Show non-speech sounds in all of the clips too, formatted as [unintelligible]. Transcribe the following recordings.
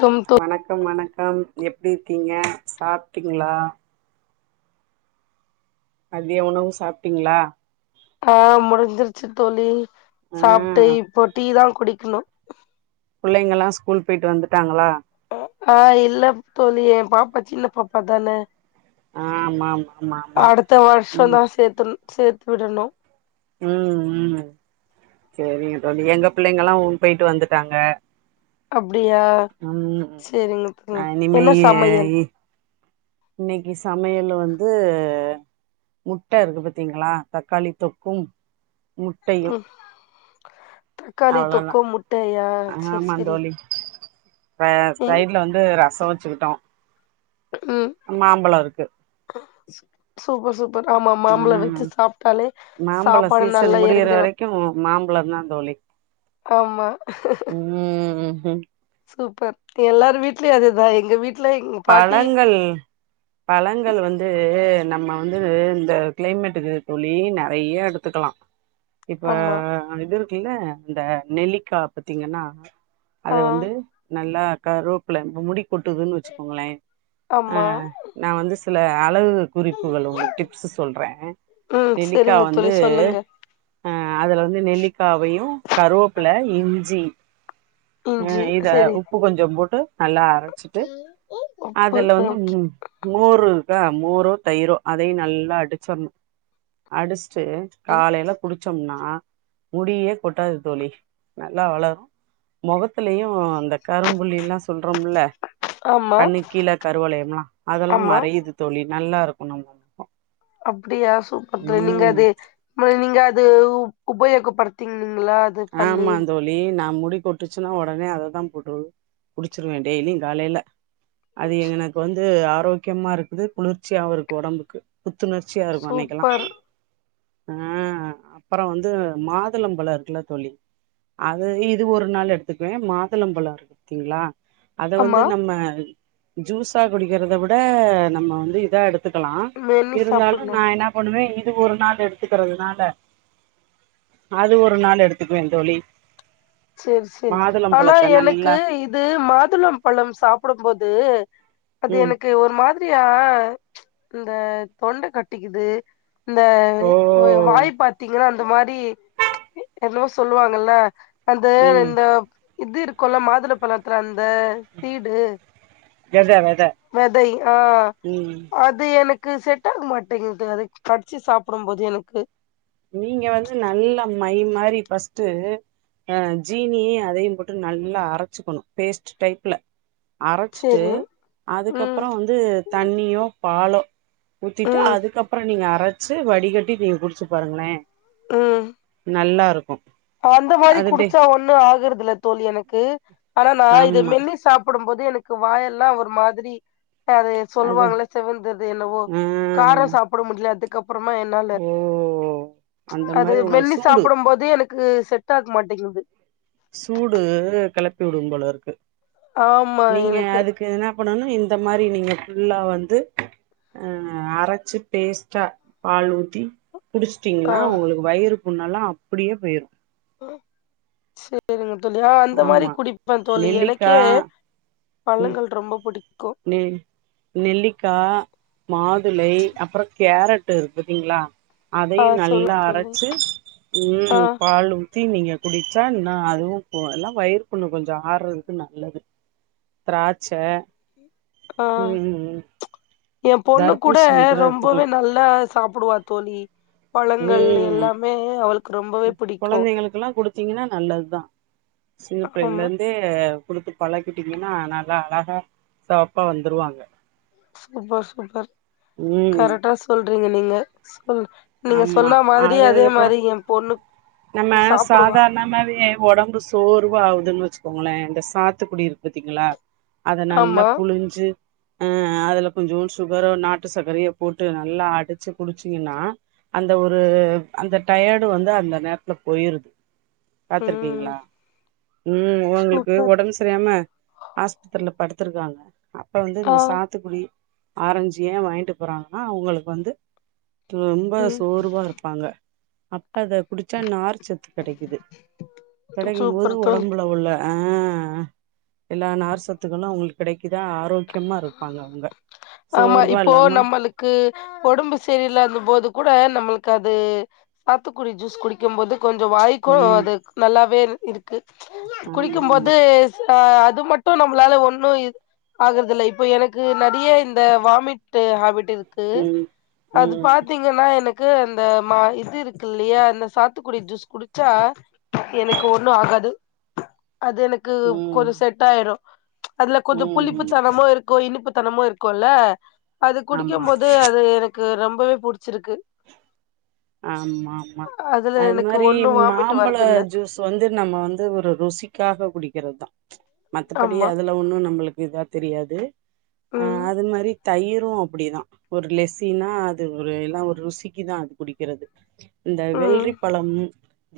Come தோ வணக்கம் வணக்கம் எப்டி இருக்கீங்க சாப்டீங்களா மதிய உணவு சாப்டீங்களா ஆ முடிஞ்சிருச்சு தோழி ஆ சாப்டு இப்ப டீ தா குடிக்கணு புள்ளைங்கல்லா ஸ்கூல் போயிட்டு வந்துட்டாங்களா ஆ இல்ல தோழி பாப்பா சின்ன பாப்பா தான ஆ ஆமா ஆமா ஆமா ஆமா அடுத்த வர்ஷொந் ம் தா சேத்து சேத்து விடணு ம் ம் செரிங்க தோழி எங்க பிள்ளைங்கல்லா உன் போயிட்டு வந்துட்டாங்க அப்டியா ம் சேரிங்க நா தோழி இனிமே என்ன சமையல் இன்னக்கி சமையலு வந்து முட்ட இருக்கு பத்திங்களா தக்காளி தொக்கு முட்டையு ம் தக்காளி அவ்ளோதா தொக்கு முட்டையா சேரி ஆமாந் சேரி தோழி [unintelligible] ம் சைட்ல வந்து ரசொ வச்சுக்கிட்டோ ம் மாம்பழொ இருக்கு சூப்பர் சூப்பர் ஆமா மாம்பழொ ம் வெச்சு சாப்டாலே சாப்பாடு நல்லா எறங்கிரு [unintelligible] மாம்பழந் தா தோழி ஆமா ம் சூப்பர் எல்லாரு வீட்லயு அதுதா எங்க வீட் பழங்கள் பழங்கள் வந்து நம்ம வந்து இந்த கிளைமேட்டுக்கு தோழி நெறயா எடுத்துக்கலா இப்ப ஆமா இது இருக்குல்ல இந்த நெல்லிக்கா பத்திங்கனா அத ஆ வந்து நல்லா கருவப்புல இப்ப முடி கொட்டுதுனு வச்சுக்கோங்களே அ ஆமா நா வந்து சில அழகு குறிப் புகள் உங்களுக் டிப்ஸ் சொல்றே ம் நெல்லிக்கா செரிங்க தோழி வந்து சொல்லுங்க அ அதுல வந்து நெல்லிக்காவயு கருவப்புல இஞ்சி அ இஞ்சி இத செரி உப்பு கொஞ்சொ போட்டு நல்லா அரச்சிட்டு உப்பு அதுல வந்து ஓகே மு மோரு இருக்கா மோருரோ தயிரோ அதையு நல்லா அடுச்சர்ணு அடுச்ட்டு காலைல குடுச்சோம்னா முடியே கொட்டாது தோழி நல்லா வளரு மொகத்துலயு அந்த கரும்புள்ளி எல்லா சொல்றோம்ல ஆமா கண்ணுக்கு கீழ கருவலயம்ல்லா அதெல்லா ஆமா மறையுது தோழி நல்லா இருக்கு நமக்கு அப்டியா சூப்பர் தோழி நீங்க அது நீங்க அது உபயோகப்படுத்துன் நீங்களா ஆமாந் தோ ழி நா முடி கொட்டுச்சுன்னா ஒடனே அததா போட்டு குடுச்சுருவே டெய்லியு காலைல அது எனக்கு வந்து ஆரோக்கியமா இருக்குது குளுர்ச்சியாவு இருக்கு ஒடம்புக்கு புத்துணர் ச்சியா இருக்கு அன்னைக்கெலா சூப்பர் அ அப்பறொ வந்து மாதுளம்பழொ இருக்குல்ல தோழி அது இது ஒரு நாள் எடுத்துக்குவே மாதுளம்பழொ இருக்குத்திங்ளா அத வந்து ஆமா நம்ம ஜூஸா குடிக்கிறத விட நம்ம வந்து இதா எடுத் துக்கலா மென்னு இருந்தாலு சாப்புட்ணு நா என்ன பண்ணுவே இது ஒரு நாள் எடுத் துக்கிறதுனால அது ஒரு நாள் எடுத்துக்குவே தோழி சேரி சேரி ஆனா மாதுளம்பழத்த எனக்கு நல்லா இ து மாதுளம் பழம் சாப்புடம்போது அது ம் எனக்கு ஒரு மா தியா இந்த தொண்ட கட்டிக்கிது இந்த ஓ வாய் பாத்தீங்கன்னா அந்த மாரி என்னவோ சொல்லுவாங்கல்ல அந்த ம் இந்த இது இருக்குல்ல மாதுள பழத்துல அந்த சீடு வெத வெத வெதை ஆ ம் அது எனக் கு செட் ஆக மாட்டேங்கிது அது கடுச்சு சாப்புடம் போது எனக்கு நீங்க வந்து நல்லா மை மாரி ஃபஸ்ட்டு ஆ ஜீனியியு அதையு போட்டு நல்லா அரச்சுக்குணு பேஸ்ட்டு டைப்ல அரச்சுட்டு சேரி ம் அதுக்கப்புறோ வந்து தண்ணியோ பாலோ ஊத்திட்டு ம் அதுக்கப்புறோ நீங்க அரச்சு வடிகட்டி நீங்க குடிச்சு பாருங்ளே ம் நல்லா இருக்கு அந்த மாரி அது டே குடிச்சா ஒன்னு ஆகுறதில்ல தோழி எனக்கு ஆனா நான் இத ஆமா மென்னு சாப் புடும்போது எனக்கு வாயெல்லா ஒரு மாதிரி அது அது சொல்லுவாங்கள செவந்தது என்னவோ ஆ காரோ சாப்புட முடில அது கப்புறமா என்னால ஓ அந்த அது மாரி உங்களுக்கு மென்னு சூடு சாப்படும்போது எனக் கு செட் ஆக மாட்டேங்குது சூடு கெளப்பி உடும் போல இருக்கு ஆமா நீங்க எனக்கு அதுக்கு என்ன பண்ணணு இந்த மாரி நீங்க ஃபுல்லா வந்து அ அரச்சு பேஸ்ட்டா பால் ஊத்தி ஆ குடிச்ட்டீங்கனா உங்களுக்கு வயிறு புண்ணல்லா அப்புடியே போய்ரு அ சரிங்க தோழி நா அந்த மாரி ஆமா குடிப்பன் தோழி நெல்லிக்கா எனக்கே ம் பழங்கள் ரொம்ப புடிக்கு நெ நெல்லிக்கா மாதுளை அப்புறோ கேரட்டு் இருக் பாத்தீங்ளா ஆ அதையு நல்லா சொல்லுங்க தோழி அரச்சு ஆ ம் பால் ஊத் தி நீங்க குடிச்சா இன்னு அதுவு கொ எல்லா வயிறு புண்ணு கொஞ்சோ ஆறதுக்கு நல்லது திராச்ச ஆ என் பொண்ணு கூட தர்பூசணி ரொம்பவே எடுத்துக்கலா நல் லா சாப்புடுவா தோழி பழங்கள் எல்லாமே அவளு கொழந்தைங்களுக்குலா குடுத்தீங்கனா நல்லதுதா சின்னப்பிள்ளைல ஆமா இர்ந்தே குடுத்து பழக்கிட்டீங்கனா நல்லா அழகா செவப்பா வந்துருவாங்க சூப்பர் சூப்பர் ம் கரட்டா சொல்றீங்க நீங்க ம் நீங்க ஆமா சொன்னா மாதிரி அதே அதுக்கப்புறோ மாரி என் பொண்ணு நம்ம சாப்புடுவா சாதார்ண் ணமாவே ஒடம்பு சோர்வா ஆவுதுன் வச்சுக்கோங்குளே இந்த சாத்துகுடி இருக் பாத்தீங்குளா அத நல்லா ஆமா புழுஞ்சு அ அதுல கொஞ்சோ சுகரோ நாட்டு சக்கரையோ போட்டு நல்லா அடுச்சி குடிச்சீங்கனா அந்த ஒரு அந்த டயர்டு வந்து அந்த நேர் த்ல போயிருது ம் பாத்துருக்கீங்ளா ம் ஒங்குளுக்கு சூப்பர் ஒடம்ஸ் சரியாம ஆஸ்பத்திரல படுத்திருக்காங்க அப்ப வந்து ஆ இந்த சா த்துகுடி ஆரஞ்சு ஏன் வாங்கிட்டு போறாங்கனா அவுங்களுக் வந்து ரொம்ப ம் சோர்வா இருப்பாங்க அப்ப இத குடிச்சா நார்சத்து கெடைக்குது கெடைக்குமோது சூப்பர் தோழி ஒடம்புல உள்ள ஆ எல்லா நார்சத்துகளு அவுங்ளுக் கெடைக்குதா ஆரோக்கியமா இருப்பாங்க அவ்ங்க சோர்வா இல்லாம க்கு ஒடம்பு சரியில்லாத போது கூட நம்மளுக்கு அது சாத்துக்குடி ஜூஸ் குடிக்கும் போது கொஞ்சோ வாய் க்கு ம் அது நல்லாவே இருக்கு ஆமா குடிக்கும்போது ஆமா ஆ அது மட்டு நம்ளால ஒன்னு இது ஆகுறதில்ல இப்போ எனக்கு நெறைய இந்த வாமிட்டு ஹேபிட் இருக்கு ம் அது ம் பாத்தீங் நீங்கன்னா எனக்கு அந்த மா இது இருக்கு இல்லையா அந்த சாத்துக்குடி ஜூஸ் குடிச்சா எனக்கு ஒண்ணு ஆகாது அது எனக் க்கு ம் கொஞ்சோ செட் ஆயிரு அதுல கொஞ்சோ ம் ம் புளிப்புத்தனமு இருக்கு இனிப்புத்தனமு இருக்குல அது ஆமா குடிக்கும் போது அது எனக் க்கு ரொம்பவே புடிச்சிருக்கு ஆமா ஆமா அதுல அது எனக்கு மாரி ஒண்ணும் வாமிட் மாம்பழ வரதில்ல. ஜூஸ் வந்து நம்ம வந்து ஒரு ருசிக்காக குடிக்கறதுதா மத்தபடி ஆமா. அதுல ஒண்ணு நம்மளுக்கு இத தெரியாது அ ம். அது மாரி தயிரு அப்டிதா ஒரு லெசினா அது ஒரு எல்லா ஒரு ருசிக்குதா அது குடிக்கறது இந்த ம். வெள்ரி பழம்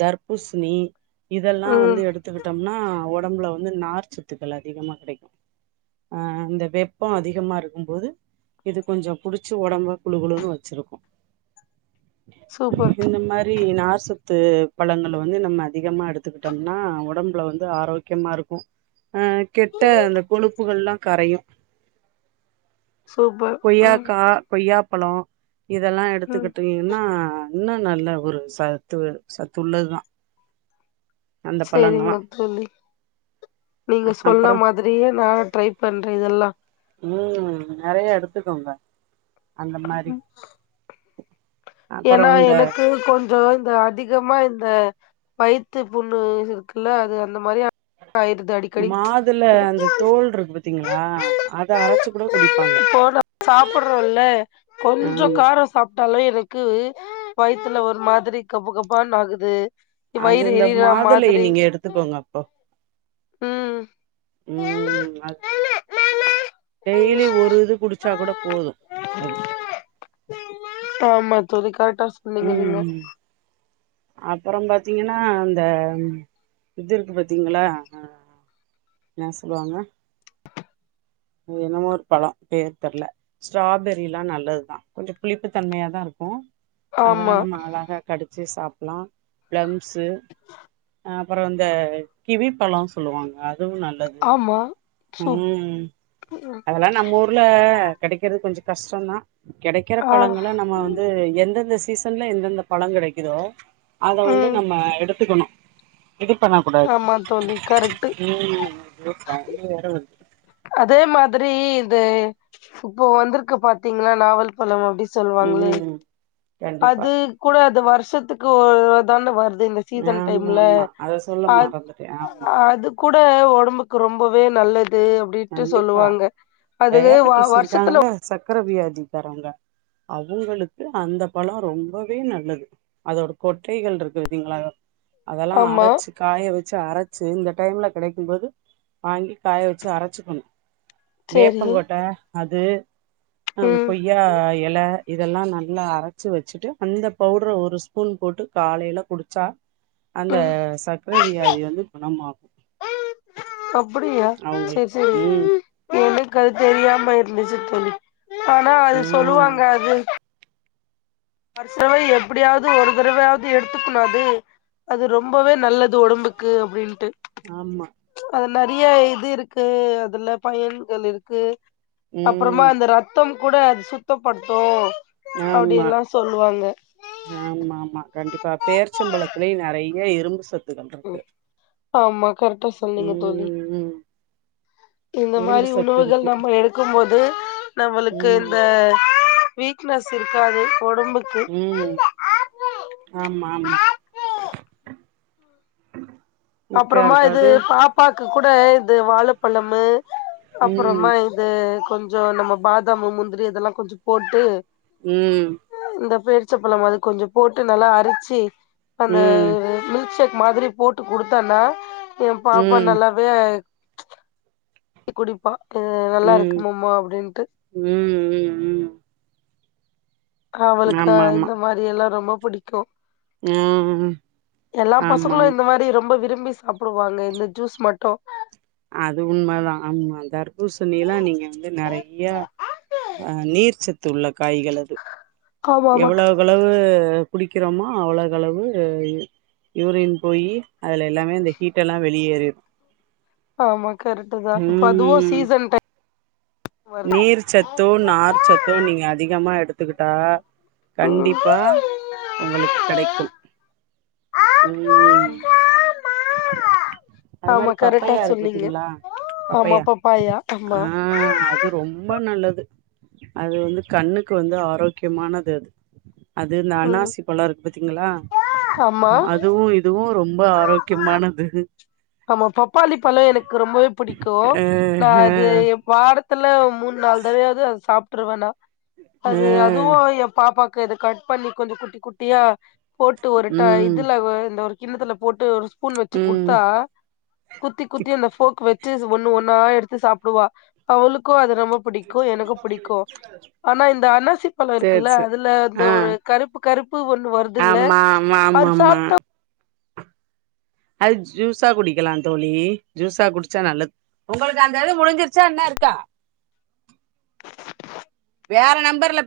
தர்பூஸ்ணி இதெல்லா வந்து ம். எடுத் துகிட்டம்னா ஒடம்புல வந்து நார் சுத்துக்கள் அதிகமா கெடைக்கு அ இந்த வெப்போ அதிகமா இருக்கும்போது இது கொஞ்சோ புடிச்சு ஒடம்ப குழுகுளுன்னு வெச்சிருக்கு சூபர் இந்த மாரி நார்சத்து பழங்கள் வந்து நம்ம அதிகமாக எடுத்துக்கிட்டம்னா ஒடம்புல வந்து ஆரோக்கிய யமா இருக்கு அ கெட்ட அந்த கொழுப்புகள்ல்லா கரையு சூப்பர். ம். கொய்யாக்கா கொய்யாப்பழோ இதெல்லா ம். எடுத்துக்கிட் ன்னா இன்னு நல்ல ஒரு சத்து சத்துள்ளதுதா அந்த பழங்கள்லா செரிங்க தோழி நீங்க சொன்ன அப்புறோ மாதிரியே நா ட்ரை பண்றே இதெல்லா ம் நெறைய எடுத்துக்கோங்க அந்த மாரி அப்புறோ ஏனா இந்த எனக்கு கொஞ்சோ இந்த அதிகமா இந்த வயித்து புண்ணு இருக்குல்ல அது அந்த மாரி ஆயிறுது அடி மாதுள அந்த தோல்ருக்கு பாத்தீங்களா அத அரச்சு கூட குடிப்பாங்க போட்றோ சாப்படறோல்ல கொஞ்சோ ஆமா காரோ சாப்ட்டாலே எனக்கு வயித்துல ஒரு மாதிரி கப கபான்னு ஆகுது அது வயிறு இந்த எரியிற மாதுளைய மாதிரி நீங்க எடுத்துக்கோங்க அப்போ ம் ம் அத் டெய்லி ஒரு இது குடிச்சா கூட போது அது ஆமா தோழி கரக்டா சொன்னீங்க நீங்க அப்பறம் பாத்தீங்கன்னா இந்த இது இருக்கு பாத்தீங்களா என்ன சொல்லுவாங்க என்னமோ ஒரு பழோ பேர் தெர்ல ஸ்ட்ராபெரி எல்லா நல்லதுதா கொஞ்சோ புளிப்புத்தன்மையதா இருக்கு அதெல்லா ஆமா, நம்ம அழகா கடிச்சு சாப்பிடலா பிளம்ஷு ஆ அப்பறோ வந்து கிவி பழோ சொல்லுவாங்க அதுவு நல்லது ஆமா சூப் ம் அதெல்லா நம்ம ஊர்ல கெடைக்கறது கொஞ்சோ கஷ்டோந்தா கெடைக்கற ஆ. பழங்கல நம்ம வந்து எந்தெந்த சீசன்ல எந்தெந்த பழோ கெடைக்குதோ அத வந்து ம். நம்ம எடுத்துக்கணு இது பண்ண கூடாது ஆமா தோழி கரெக்ட்டு. ம் [unintelligible] வண்டி வேற வருது அதே மாதிரி இது இப்ப வந்திருக்கு பாாத்தீங்களா நாவல் ப்பழம் அப்டி சொல்லுவாங்களே ம் கண்டிப்பா அது கூட அது வருஷத்துக்கு ஒரு தான வருது இந்த சீசன் ஆமா டைம்ல ஆமா அத சொல்ல அ மறந்துட்டே ஆமா அது கூட உடம்புக்கு ரொம்பவே நல்லது அப்படின்னுடு கண்டிப்பா சொல்லுவாங்க அது டயாபட்டிஸ் வருஷத்துல இருக்காங்கல்ல சக்கர வியாதி தரங்க அவங்களுக்கு அந்த பழம் ரொம்பவே நல்லது அதோட கொட்டைகள் இருக்கு பாத்தீங்களா அதெல்லா ஆமா. அரைச்சு காய வச்சு அரைச்சு இந்த டைம்ல கிடைக்கும்போது வாங்கி காய வச்சு அரைச் வச்சுக்கணு சரி. வேப்பங்கோட்ட அது ம், கொய்யா இல இதெல்லா நல்லா அரைச்சு வச்சுட்டு அந்த பவுடர ஒரு ஸ்பூன் போட்டு காலையில குடிச்சா அந்த ம். சக்கர வியாதி வந்து குணமாகும் அப்படியா சரி சரி ம் எனக்கு அது தெரியாம இருந்துசு தோழி ஆனா அது ஆ சொல்லுவாங்க அது வருசவை எப்படியாவது ஒரு தடவையாவது எடுத்துக்கணும் அது அது ரொம்பவே நல்லது உடம்புக்கு அப்படின்ட்டு ஆமா அதுல நிறைய இது இருக்கு அதுல பயன்கள் இருக்கு அப்புறமா ம் அந்த ரத்தம் கூட அது சுத்தப்படுத்தும் அப்படி ஆமா எல்லா சொல்லுவாங்க ஆமா ஆமா கண்டிப்பா பேர்ச்சம்பழத்திலயு நிறைய இரும்பு சத்து ம் ஆமா கரெக்டா சொன்னீங்க தோழி ம் [inaudible] இந்த இரும்பு மாதிரி சத்து உணவுகள் இருக்கு நம்ம எடுக்கும் போது நம்மளுக்கு இந்த ம் வீக்னஸ் இருக்காது உடம்புக்கு உம் ஆமா ஆமா உ [inaudible] அப்புறமா இது பா அப்பாக்கு கூட இது வாழப்பழமு ம் அப்புறமா இது கொஞ் சம் நம்ம பாதாம் முந்திரி இதெல்லா கொஞ்சம் போட்டு உம் இந்த பேரிச்சப்பழம் அது கொஞ்ச போட்டு நல்லா அரிச்சு அந்த ம் மில்க் ஷேக் மாதிரி போட்டு குடுத்தன்னா எ பாப்பா ம் நல்லாவே குடிப்பா நல்லா இருக்கு மாம்மா அப்படின்ட்டு உம் உம் அவளுக்கு ஆமா ஆமா இந்த மாதிரி எல்லா ரொம்ப புடிக்கும் ம் எல்லா ஆமா ஆமா பசங்களும் இந்த மாறி ரொம்ப விரும்பி சாப்டுவாங்க இந்த ஜூஸ் மட்டும் அது உண்ம தா ஆமா தர்பூர்சன்னி எல்லா நீங்க வந்து நெறைய ஆ நீர்ச்சத்து உள்ள காய்கள் அது ஆமா ஆமா எவ்ளோ எவ்வளவு குடிக்கிறோமோ அவ்ளோகளவு யூரின் போயி அதுல எல்லாமே இந்த ஹீட்டெல்லா வெளியேறிம் ஆமா கரெக்ட் தா அதுவும் ம் சீசன் டைம் வருது நீர் சத்து நார் சத்து நீங்க அதிகமா எடுத்துக்கிட்டா ம் கண்டிப்பா உங்களுக்கு கெடைக்கும் உம் அது ஆமா மாறி கரெக்டா பப்பையா இருக்கு சொன்னீங்க பாத்தீங்களா ஆமா பப்பையா பப்பாயா ஆமா ஆ அது ரொம்ப நல்லது அது வந்து கண்ணுக்கு வந்து ஆரோக்கியமானது அது இந்த ம் அன்னாசி பழம் இருக்கு பாத்தீங்களா ஆமா அதுவும் இதுவும் ரொம்ப ஆரோக்கியமானது ஆமா பப்பாளி பழம் எனக்கு ரொம்பவே பிடிக்கும் ஆஹ நான் அது எ வாரத்துல மூணு நாளு தடையாவது அது சாப்ட்ருவேன்னா ஆ அது அதுவும் என் பாப்பாக்கு இதை கட் பண்ணி கொஞ்சம் குட்டி குட்டியா போட்டு ஒரு ட ம் இதுல இந்த ஒரு கிண்ன த்துல போட்டு ஒரு ஸ்பூன் வச்சு ம் குடுத்தா குத்தி குத்தி அந்த போக் வச்சு அது ஒண்ணு ஒன்னா எடுத்து சாப்டுவா அவளுக்கும் அது ரொம்ப புடிக்கும் எனக்கும் புடிக்கும் ஆனா இந்த அன்னாசி பழம் சேர் இருக்குல்ல சேர் அதுல இந்த ஆ ஒரு கருப்பு கருப்பு ஒண்ணு வருதுல்ல ஆமா ஆமா ஆமா அரு ஆமா சாப்ட்டா அது ஜூஸா குடிக்கலாம் தோழி ஜூஸா குடிச்சா நல்லத் உங்களுக்கு அந்த இது முடிஞ்சிருச்சா இன்னம் இருக்கா வேற நம்பர்ல பே